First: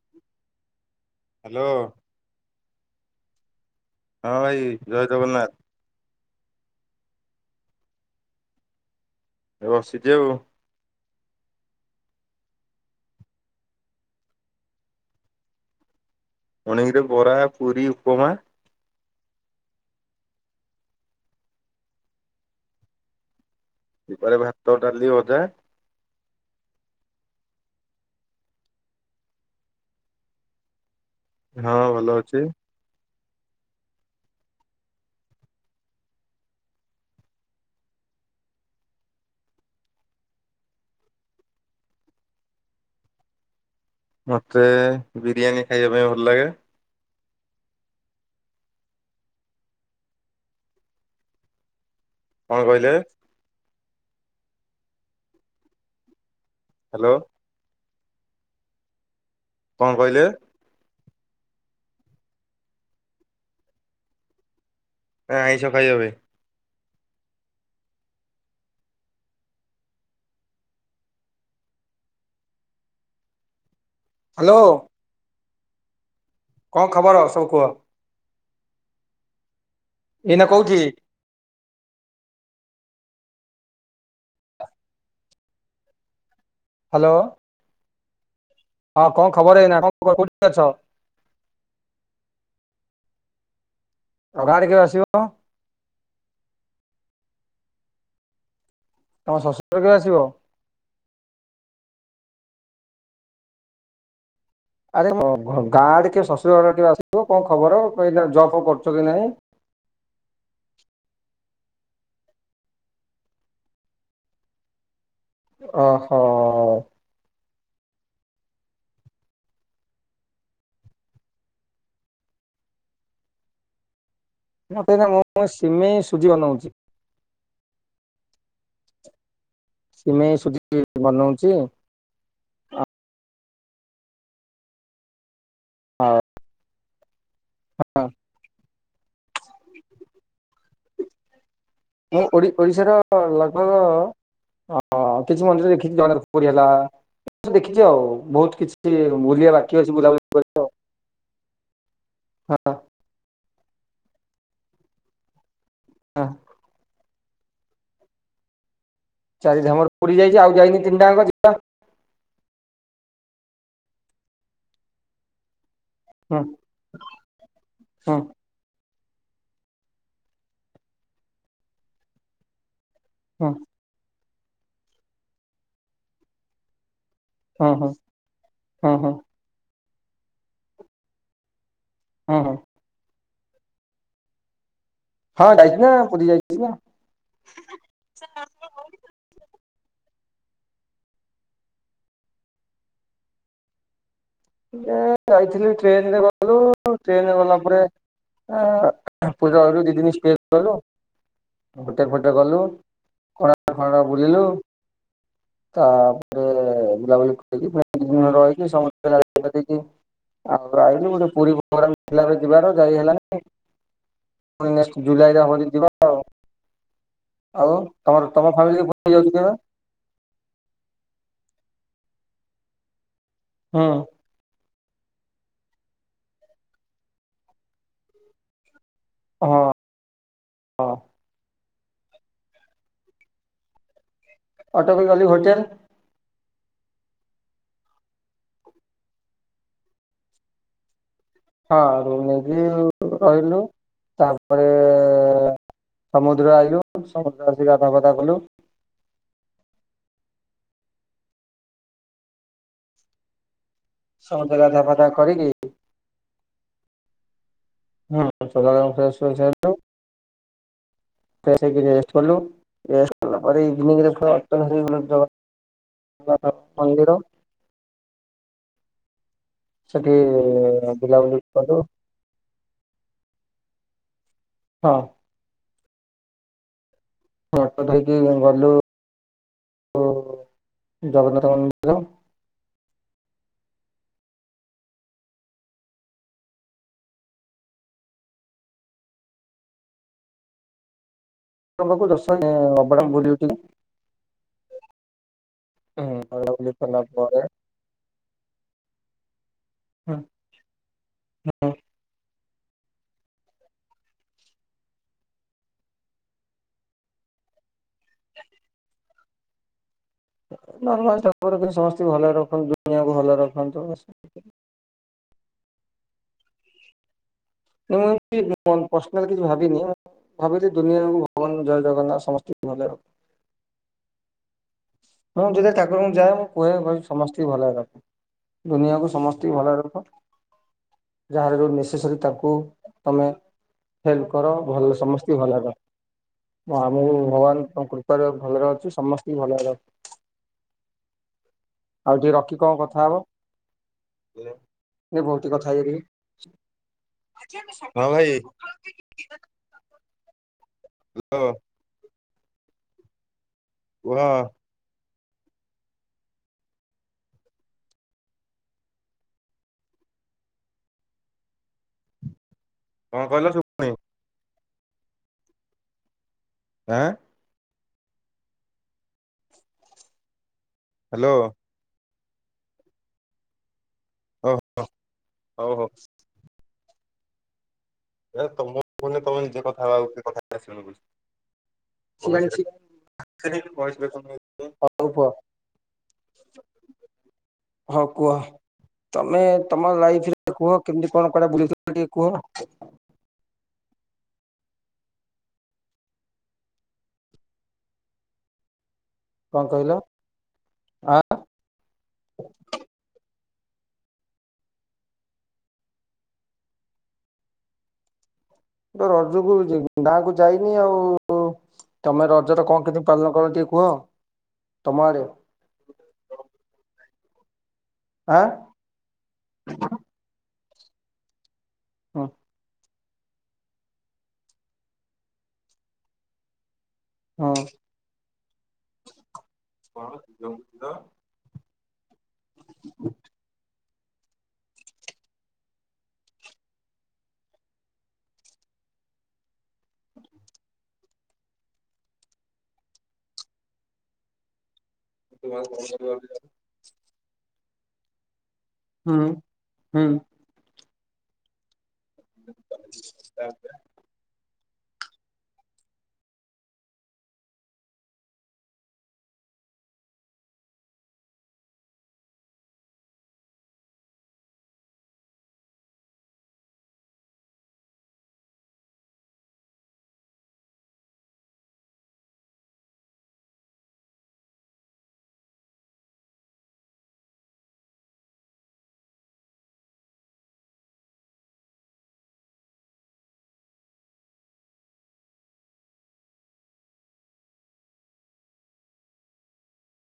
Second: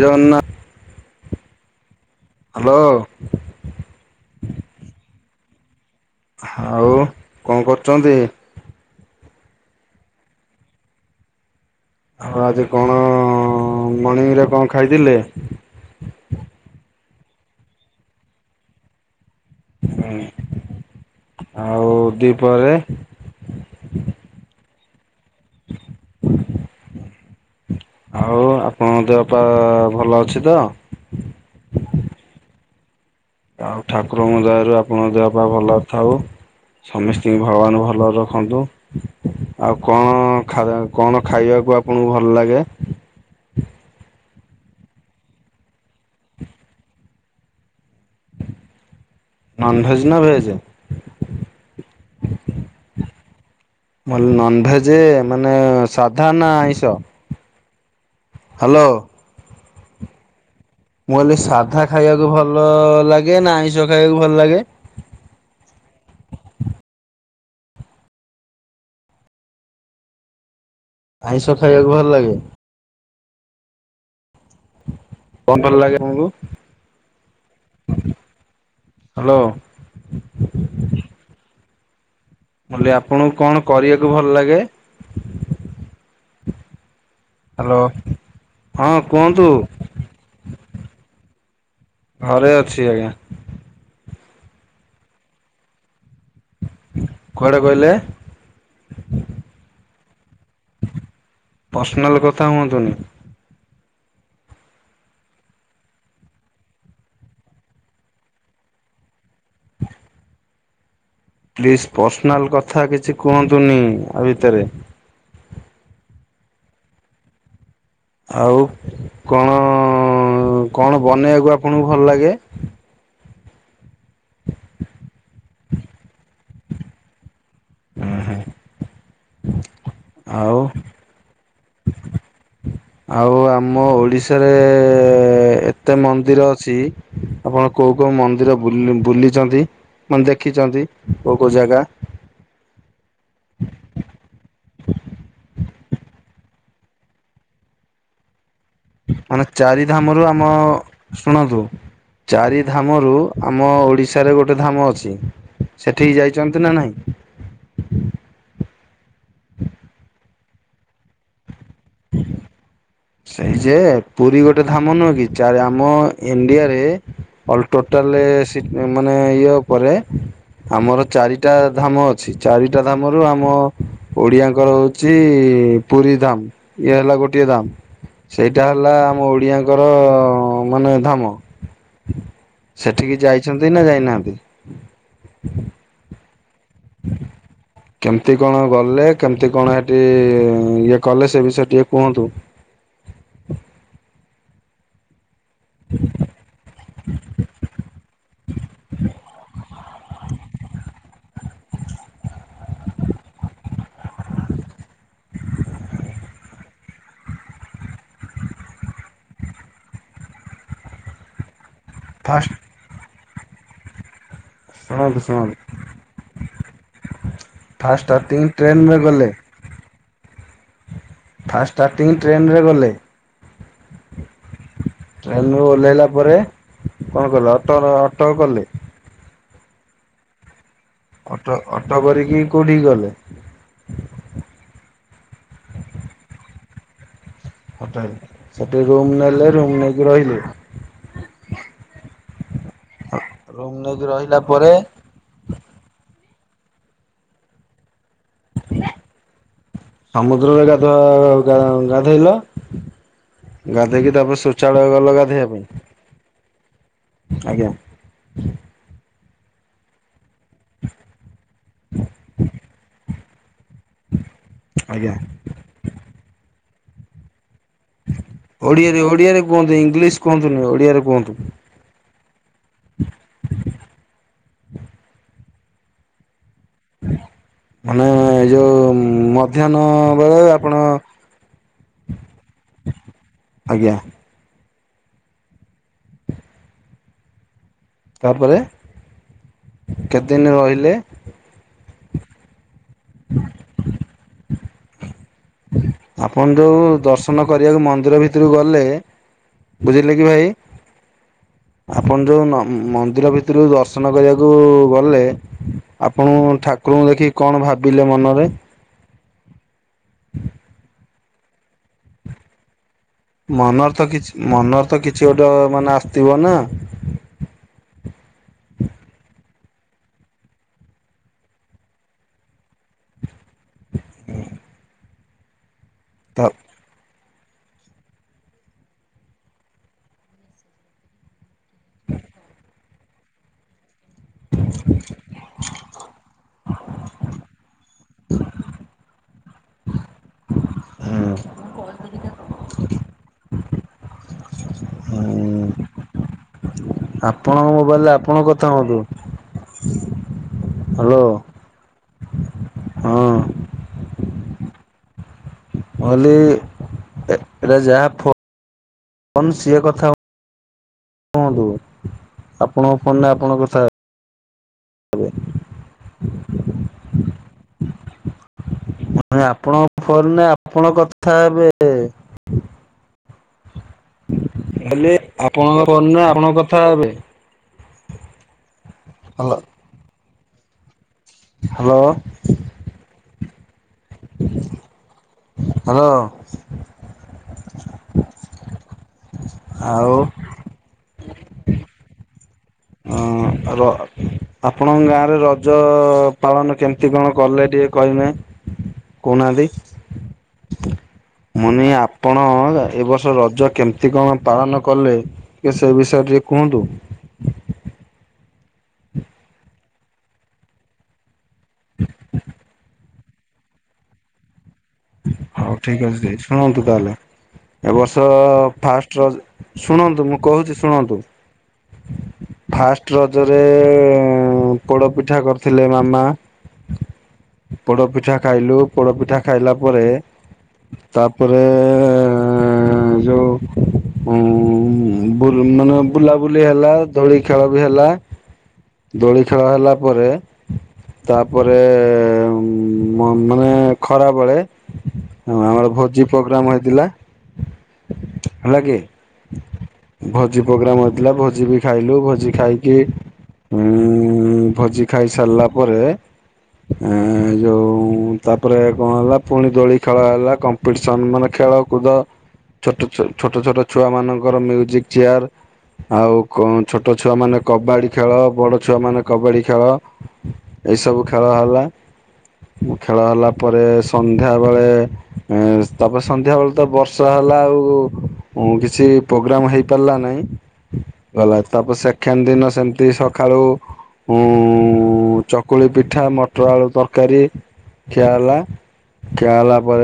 Hello. ହଁ ଭାଇ ଜୟ ଜଗନ୍ନାଥ। ଆଉ କଣ କରୁଛନ୍ତି? ଏ ବସିଛି ଆଉ। ଆଉ ଆଜି କଣ ମଣିଙ୍ଗରେ କଣ ଖାଇଥିଲେ? ମଣିଙ୍ଗି ରେ ବରା, ପୁରୀ, ଉପମା। ହଁ ଆଉ ଦି ପରେ ଦି ପରେ ଭାତ, ଡାଲି, ଭଜା। [inaudible] ଆଉ ଆପଣଙ୍କ ଦେହ ପା ଭଲ ଅଛି ତ? ହଁ ଭଲ ଅଛି। ଆଉ ଠାକୁରଙ୍କ ଦୟାରୁ ଆପଣଙ୍କ ଦେହ ପା ଭଲରେ ଥାଉ। ସମସ୍ତିଙ୍କୁ ଭଗବାନ ଭଲରେ ରଖନ୍ତୁ ଆଉ କଣ ଖା କଣ ଖାଇବା କୁ ଆପଣଙ୍କୁ ଭଲ ଲାଗେ? ମତେ ବିରିୟାନୀ ଖାଇବା ପାଇଁ ଭଲ ଲାଗେ। ନନଭେଜ ନା ଭେଜ? କଣ କହିଲେ? ନନଭେଜ ମାନେ ସାଧା ନା ଆଇଁସ। Hello hello. କଣ କହିଲେ? ମୁଁ ହେଲି ସାଧା ଖାଇବାକୁ ଭଲ ଲାଗେ, ନା ଆଇିଁସ ଖାଇବାକୁ ଭଲ ଲାଗେ? ନା ଆଇଁଷ ଖାଇବା [unintelligible] ଆଇଁଷ ଖାଇବାକୁ ଭଲ ଲାଗେ। ହାଲୋ। କଣ ଭଲ ଲାଗେ ଆମକୁ। କଣ ଖବର ସବୁ କୁହ। ହାଲୋ। ଏଇନା କଉଠି? ଆପଣଙ୍କୁ କଣ କରିବାକୁ ଭଲ ଲାଗେ? ହାଲୋ। ହ୍ୟାଲୋ ହଁ କୁହନ୍ତୁ କୋଉଠି ଅଛ ଘରେ ଅଛି। ଠିକ ଆଜ୍ଞା। ଆଉ ଗାଁ ଆଡେ କେବେ ଆସିବ? କୁଆଡେ କହିଲେ? ତମ ଶଶୁର କିଏ ଆସିବ? ପର୍ସିନାଲ କଥା ହୁଅନ୍ତୁନି। ଆରେ ଗାଁ ଆଡ଼େ କିଏ ଶଶୁର ଘର ଆଡ଼େ ଆସିବ କଣ ଖବର ଜବ ଫବ କରୁଛ କି ନାଇଁ। [inaudible] ପ୍ଲିଜ଼ ପର୍ସିନାଲ କଥା କିଛି କୁହନ୍ତୁନି ଆ ଭିତରେ ଓ ହୋ। ଆଉ କଣ? ହଁ କଣ ବନେଇବାକୁ ଆପଣଙ୍କୁ ଭଲ ଲାଗେ? ମୁଁ ତ ମୁଁ ସିମେଇ ସୁଜି ବନଉଛି। ହୁଁ ହୁଁ। ସିମେଇ ସୁଜି ବନଉଛି। ଆଉ ଆମ ଓଡ଼ିଶାରେ ଏତେ ମନ୍ଦିର ଅଛି। ଆପଣ କୋଉ ହଁ କୋଉ ମନ୍ଦିର ବୁଲି-ବୁଲିଛନ୍ତି ମାନେ ଦେଖିଛନ୍ତି। କୋଉ ଜାଗା? ମୁଁ ଓଡିଶାର ଲଗ୍ଭଗ ହଁ କିଛି ମନ୍ଦିର ଦେଖିଛି ଜଗନ୍ନାଥ ପୁରୀ ହେଲା ଦେଖିଛି ଆଉ ବହୁତ କିଛି। ମାନେ ବୁଲିବା ବାକି ଚାରି ଅଛି ଧାମ ବୁଲାବୁଲି ର ଆମ। କରିବା ଆଉ। ଶୁଣନ୍ତୁ ଚାରି ଧାମରୁ ଆମ ଓଡିଶାରେ ଗୋଟେ ଧାମ ଅଛି। ସେଠିକି ହଁ ଯାଇଛନ୍ତି ନା ନାଇଁ। ଚାରିଧାମରେ ପୁରୀ ଯାଇଛି ଆଉ ଯାଇନି ତିନିଟାଙ୍କ ଯିବା। ସେଇ ଯେ ପୁରୀ ଗୋଟେ ଧାମ ନୁହଁ କି ଚାରି ଆମ ଆମ ହୁଁ ଇଣ୍ଡିଆରେ ଅଲ୍ ଟୋଟାଲ ହୁଁ ରେ ମାନେ ଇଏ ଉପରେ ଆମର ଚାରିଟା ଧାମ ଅଛି ଚାରି ଟା ଧାମ ର ଆମ ହୁଁ ଓଡିଆଙ୍କର ହଉଛି ପୁରୀ ଧାମ ଇଏ ହେଲା ଗୋ ଟିଏ ହୁଁ ହୁଁ ସେଇଟା ହୁଁ ହେଲା ହୁଁ ଆମ ଓଡିଆଙ୍କର ମାନେ ଧାମ। ହୁଁ ହୁଁ ସେଠିକି ଯାଇଛନ୍ତି ନା ଯାଇନାହାନ୍ତି? ହଁ ଯାଇଛି ନା ପୁରୀ ଯାଇଚି। କେମିତି କଣ ଗଲେ କେମତି କଣ ଏ ଇଏ କଲେ ସେ ବିଷୟରେ ଟିକେ କୁହନ୍ତୁ? ଏ ଯାଇଥିଲି ଟ୍ରେନ ରେ ଗଲୁ ଟ୍ରେନ ଗଲା ପରେ ପୂଜା ଘରେ ଦିଦିନ [inaudible] ହୋଟେଲ ଫୁଟେ ଗଲୁ କୋଣାର୍କ ଫଣାର୍କ ବୁଲିଲୁ। ତାପରେ ବୁଲାବୁଲି କରିକି [unintelligible] ରହିକି ସମସ୍ତେ [unintelligible] ଆଉ ରହିଲୁ ପୁରୀ [unintelligible] ଫାଷ୍ଟ ଯିବାର ଯାଇ ହେଲାନି। ପୁଣି ନେଷ୍ଟ ଶୁଣନ୍ତୁ ଜୁଲାଇରେ ଶୁଣନ୍ତୁ ଆମ ଦିଦି ବାହାହବ। ଆଉ ଫାଷ୍ଟ ତମର ଷ୍ଟାର୍ଟିଂ ତମ ଫ୍ୟାମିଲି ରେ ଟ୍ରେନରେ ପୁରୀ ଗଲେ ଯାଉଚ କେବେ? ଫାଷ୍ଟ ଷ୍ଟାର୍ଟିଂ ଟ୍ରେନରେ ଗଲେ ହଁ। ଟ୍ରେନ ରୁ ଓହ୍ଲାଇଲା ପରେ କଣ କଲ ଅଟ ଅଟ କଲେ। ହଁ ହଁ। ଅଟୋ ଅଟୋ କରିକି କୋଉଠିକି ଗଲେ? ଅଟୋକ ଗଲି ହୋଟେଲ। ହୋଟେଲ ସେଠି ରୁମ ନେଲେ ରୁମ ନେଇକି ରହିଲେ। ହଁ ରୁମ ନେଇକି ରହିଲୁ ରୁମ୍ ନେଇକି ରହିଲା ତାପରେ ପରେ ସମୁଦ୍ର ଆଇଲୁ ସମୁଦ୍ର ଆସିିକି ଗାଧାପାଧା କଲୁ। ସମୁଦ୍ରରେ ଗାଧ ଗାଧୋଇଲ। ଗାଧେଇକି ତାପରେ ସମୁଦ୍ର ଗାଧା ଶୌଚାଳୟ ପାଧା ଗଲ କରିକି ଗାଧେଇବା ପାଇଁ? ଆଜ୍ଞା। ହୁଁ [inaudible] ଆସିକି ରେଷ୍ଟ କଲୁ। କଲା ପରେ ଇଭିନିଙ୍ଗ ଆଜ୍ଞା [unintelligible] ମନ୍ଦିର। ଓଡିଆରେ ଓଡିଆରେ କୁହନ୍ତୁ ସେଠି ଇଂଲିଶ କୁହନ୍ତୁନି ଓଡିଆରେ ବୁଲାବୁଲି କୁହନ୍ତୁ। କଲୁ [inaudible] ହଁ। ଅଟୋ ମାନେ ଏ [unintelligible] ଗଲୁ ଯୋଉ ମଧ୍ୟାହ୍ନ ବେଳେ ଆପଣ ଜଗନ୍ନାଥ ମ ହାଲୋ। ଆଜ୍ଞା। ତାପରେ କେତେଦିନ ରହିଲେ? ପାଖକୁ ଦର୍ଶନ [unintelligible] ଆପଣ ବୁଲାବୁଲି ଯୋଉ କଲା ପରେ ଦର୍ଶନ କରିବାକୁ ମନ୍ଦିର ଭିତରକୁ ଗଲେ ବୁଝିଲେ କି ଭାଇ ଆପଣ ଯୋଉ ନ ମ ମନ୍ଦିର ଭିତରୁ ଦର୍ଶନ କରିବାକୁ ଗଲେ ଆପଣ ଠାକୁରଙ୍କୁ ଦେଖିକି କଣ ଭାବିଲେ ମନରେ? ନର୍ମାଲ ଠାକୁର ଯେମିତି ସମସ୍ତଙ୍କୁ ଭଲରେ ରଖ ମନରେ ତ କିଛି ମନରେ ତ କିଛି ଗୋଟେ ମାନେ ଆସିଥିବ ନା? ମୁଁ ଏମିତି ପର୍ସନାଲ କିଛି ଭାବିନି ମୁଁ ଭାବିଲି ଦୁନିଆ ଭଗବାନ୍ ଜୟ ଜଗନ୍ନାଥ ସମସ୍ତିଙ୍କି ଭଲ ହଁ ଯେତେଳେ ଠାକୁରଙ୍କୁ ଯାଏ ତ ମୁଁ କୁହେ ଭବି ସମସ୍ତିଙ୍କି ଭଲରେ ରଖ ଦୁନିଆକୁ ସମସ୍ତ ଭଲରେ ରଖ ଯାହାର ଯୋଉ ନେସେସୀ ତାଙ୍କୁ ତମେ ହେଲ୍ପ କର ଭଲ ସମସ୍ତି ଙ୍କୁ ଭଲ ରେ ରଖ ତ ଆମକୁ ଭଗବାନ ଆ କୃପାରୁ ଭଲରେ ଅଛୁ ସମସ୍ତଙ୍କୁ ଭଲରେ ରଖ। ହୁଁ ଆଉ ଟିକେ ରଖି କଣ କଥା ହବ? ଏ ବହୁତ କଥା ହେଇସାରିଲିଣି। ଆପଣଙ୍କ ମୋବାଇଲରେ ଆପଣଙ୍କ କଥା ହୁଅନ୍ତୁ ହ୍ୟାଲୋ। ହଁ। କୁହ। ମୁଁ କହିଲି ଏ ଏଟା ଯାହା ଫ ଫୋନ ସିଏ କଥା ହୁଅନ୍ତୁ ଆପଣଙ୍କ କଣ ଫୋନରେ କହିଲ ଆପଣଙ୍କ ଶୁଭୁନି କଥା [unintelligible] ଆଁ? ମୁଁ କହିଲି ଆପଣଙ୍କ ଫୋନ ରେ ଆପଣ ହ୍ୟାଲୋ କଥା ହେବେ। ମୁଁ ହଉ କହିଲି ହଉ ଆପଣଙ୍କ ହଉ ଫୋନ ଆପଣଙ୍କ କଥା ଥା ହେବେ। ଏ ତମ ଫୋନ ରେ ତମେ ନିଜେ କଥା ହବ ଆଉ କେହି କଥା [unintelligible] ହ୍ୟାଲୋ। [unintelligible] ହାଲୋ ହଁ କୁହ ତମେ ତମ ଆଉ ଲାଇଫ ରେ କୁହ କେମିତି କଣ କୁଆଡେ ବୁଲିଥିଲ ଟିକେ କୁହ? ରଅ ଆପଣଙ୍କ ଗାଁରେ ରଜ ପାଳନ କେମତି କଣ କଲେ ଟିକେ କହିବେ? କହୁ ନାହାନ୍ତି। ଅ ମୁନି ଆପଣ ଏ ବର୍ଷ ରଜ ଜ କେମିତି କଣ ପାଳନ କଲେ ଟିକେ ସେ ବିଷୟ ରେ ଟିକେ କୁହନ୍ତୁ। ତ ରଜକୁ ଜି ଗାଁକୁ ଯାଇନି ଆଉ ଉ ତମେ ରଜରେ କଣ କେନ୍ତି ପାଳନ କର ଟିକେ କୁହ। ତମ ଆଡେ ହଉ ଠିକ ଅଛି ଦ ଶୁଣନ୍ତୁ ତାହେଲେ। ଏବ ବର୍ଷ ଆ ଫାଷ୍ଟର ଶୁଣନ୍ତୁ ମୁଁ କହୁଛି ଶୁଣନ୍ତୁ। ହଁ। ଫାଷ୍ଟ ରଜରେ ପୋଡ଼ ପିଠା କରିଥିଲେ ମାମା। ପୋଡପିଠା ଖାଇଲୁ। ପୋଡପିଠା ଖାଇଲା ପରେ ହୁଁ ତାପରେ- ହେଁ ଏଁ ଏଁ। ଉଁ ଯୋଉ ମାନେ ବୁଲାବୁଲି ହେଲା ଦିଳି ଖେଳ ବି ହେଲା। ଦୋଳି ଖେଳ ହେଲା ପରେ। ତାପରେ ମାନେ ଖରା ବଳେ। ହଁ ଆମର ଭୋଜି ପ୍ରୋଗ୍ରାମ ହେଇଥିଲା। ହେଲା କି। ହୁଁ ହୁଁ। ଭୋଜି ପ୍ରୋଗ୍ରାମ ହେଉଥିଲା ଭୋଜି- ଖାଇଲୁ। ଭୋଜି ଖାଇକି ଉ ଭୋଜି ଖାଇ ସାରିଲା ପରେ- ଏ ଯୋଉ ତାପରେ କଣ ହେଲା ପୁଣି ଦୋଳି ଖେଳ ହେଲା କମ୍ପିଟିସନ ମାନେ- ଖେଳକୁଦ ଛୋଟ ଛୋଟ ଛୋଟ ଛୋଟ ଛୁଆ ମାନଙ୍କର ମ୍ୟୁଜିକ ଚିୟାର। ଆଉ କୋଉଁ ଛୋଟ ଛୁଆ ମାନେ କବାଡ଼ି ଖେଳ, ବଡ଼ ଛୁଆ ମାନେ କବାଡ଼ି ଖେଳ। ଏସବୁ ଖେଳ ହେଲା। ଖେଳ ହେଲା ପରେ ସନ୍ଧ୍ୟା ବେଳେ ତାପରେ ସନ୍ଧ୍ୟା ବେଳକୁ ତ ବର୍ଷା ହେଲା। ହେଲା ବେଳକୁ କିଛି ପ୍ରୋଗ୍ରାମ ହେଇପାରିଲା ନାଇଁ। ଗଲା ତାପରେ ସେଖେଣ୍ଡ ଦିନ ସେମତି ସଖାଳୁ ଉଁ ଚକୁଳି ପିଠା, ମଟର ଆଳୁ ତରକାରୀ ଖିଆ ହେଲା। ଖିଆ ହେଲା ପରେ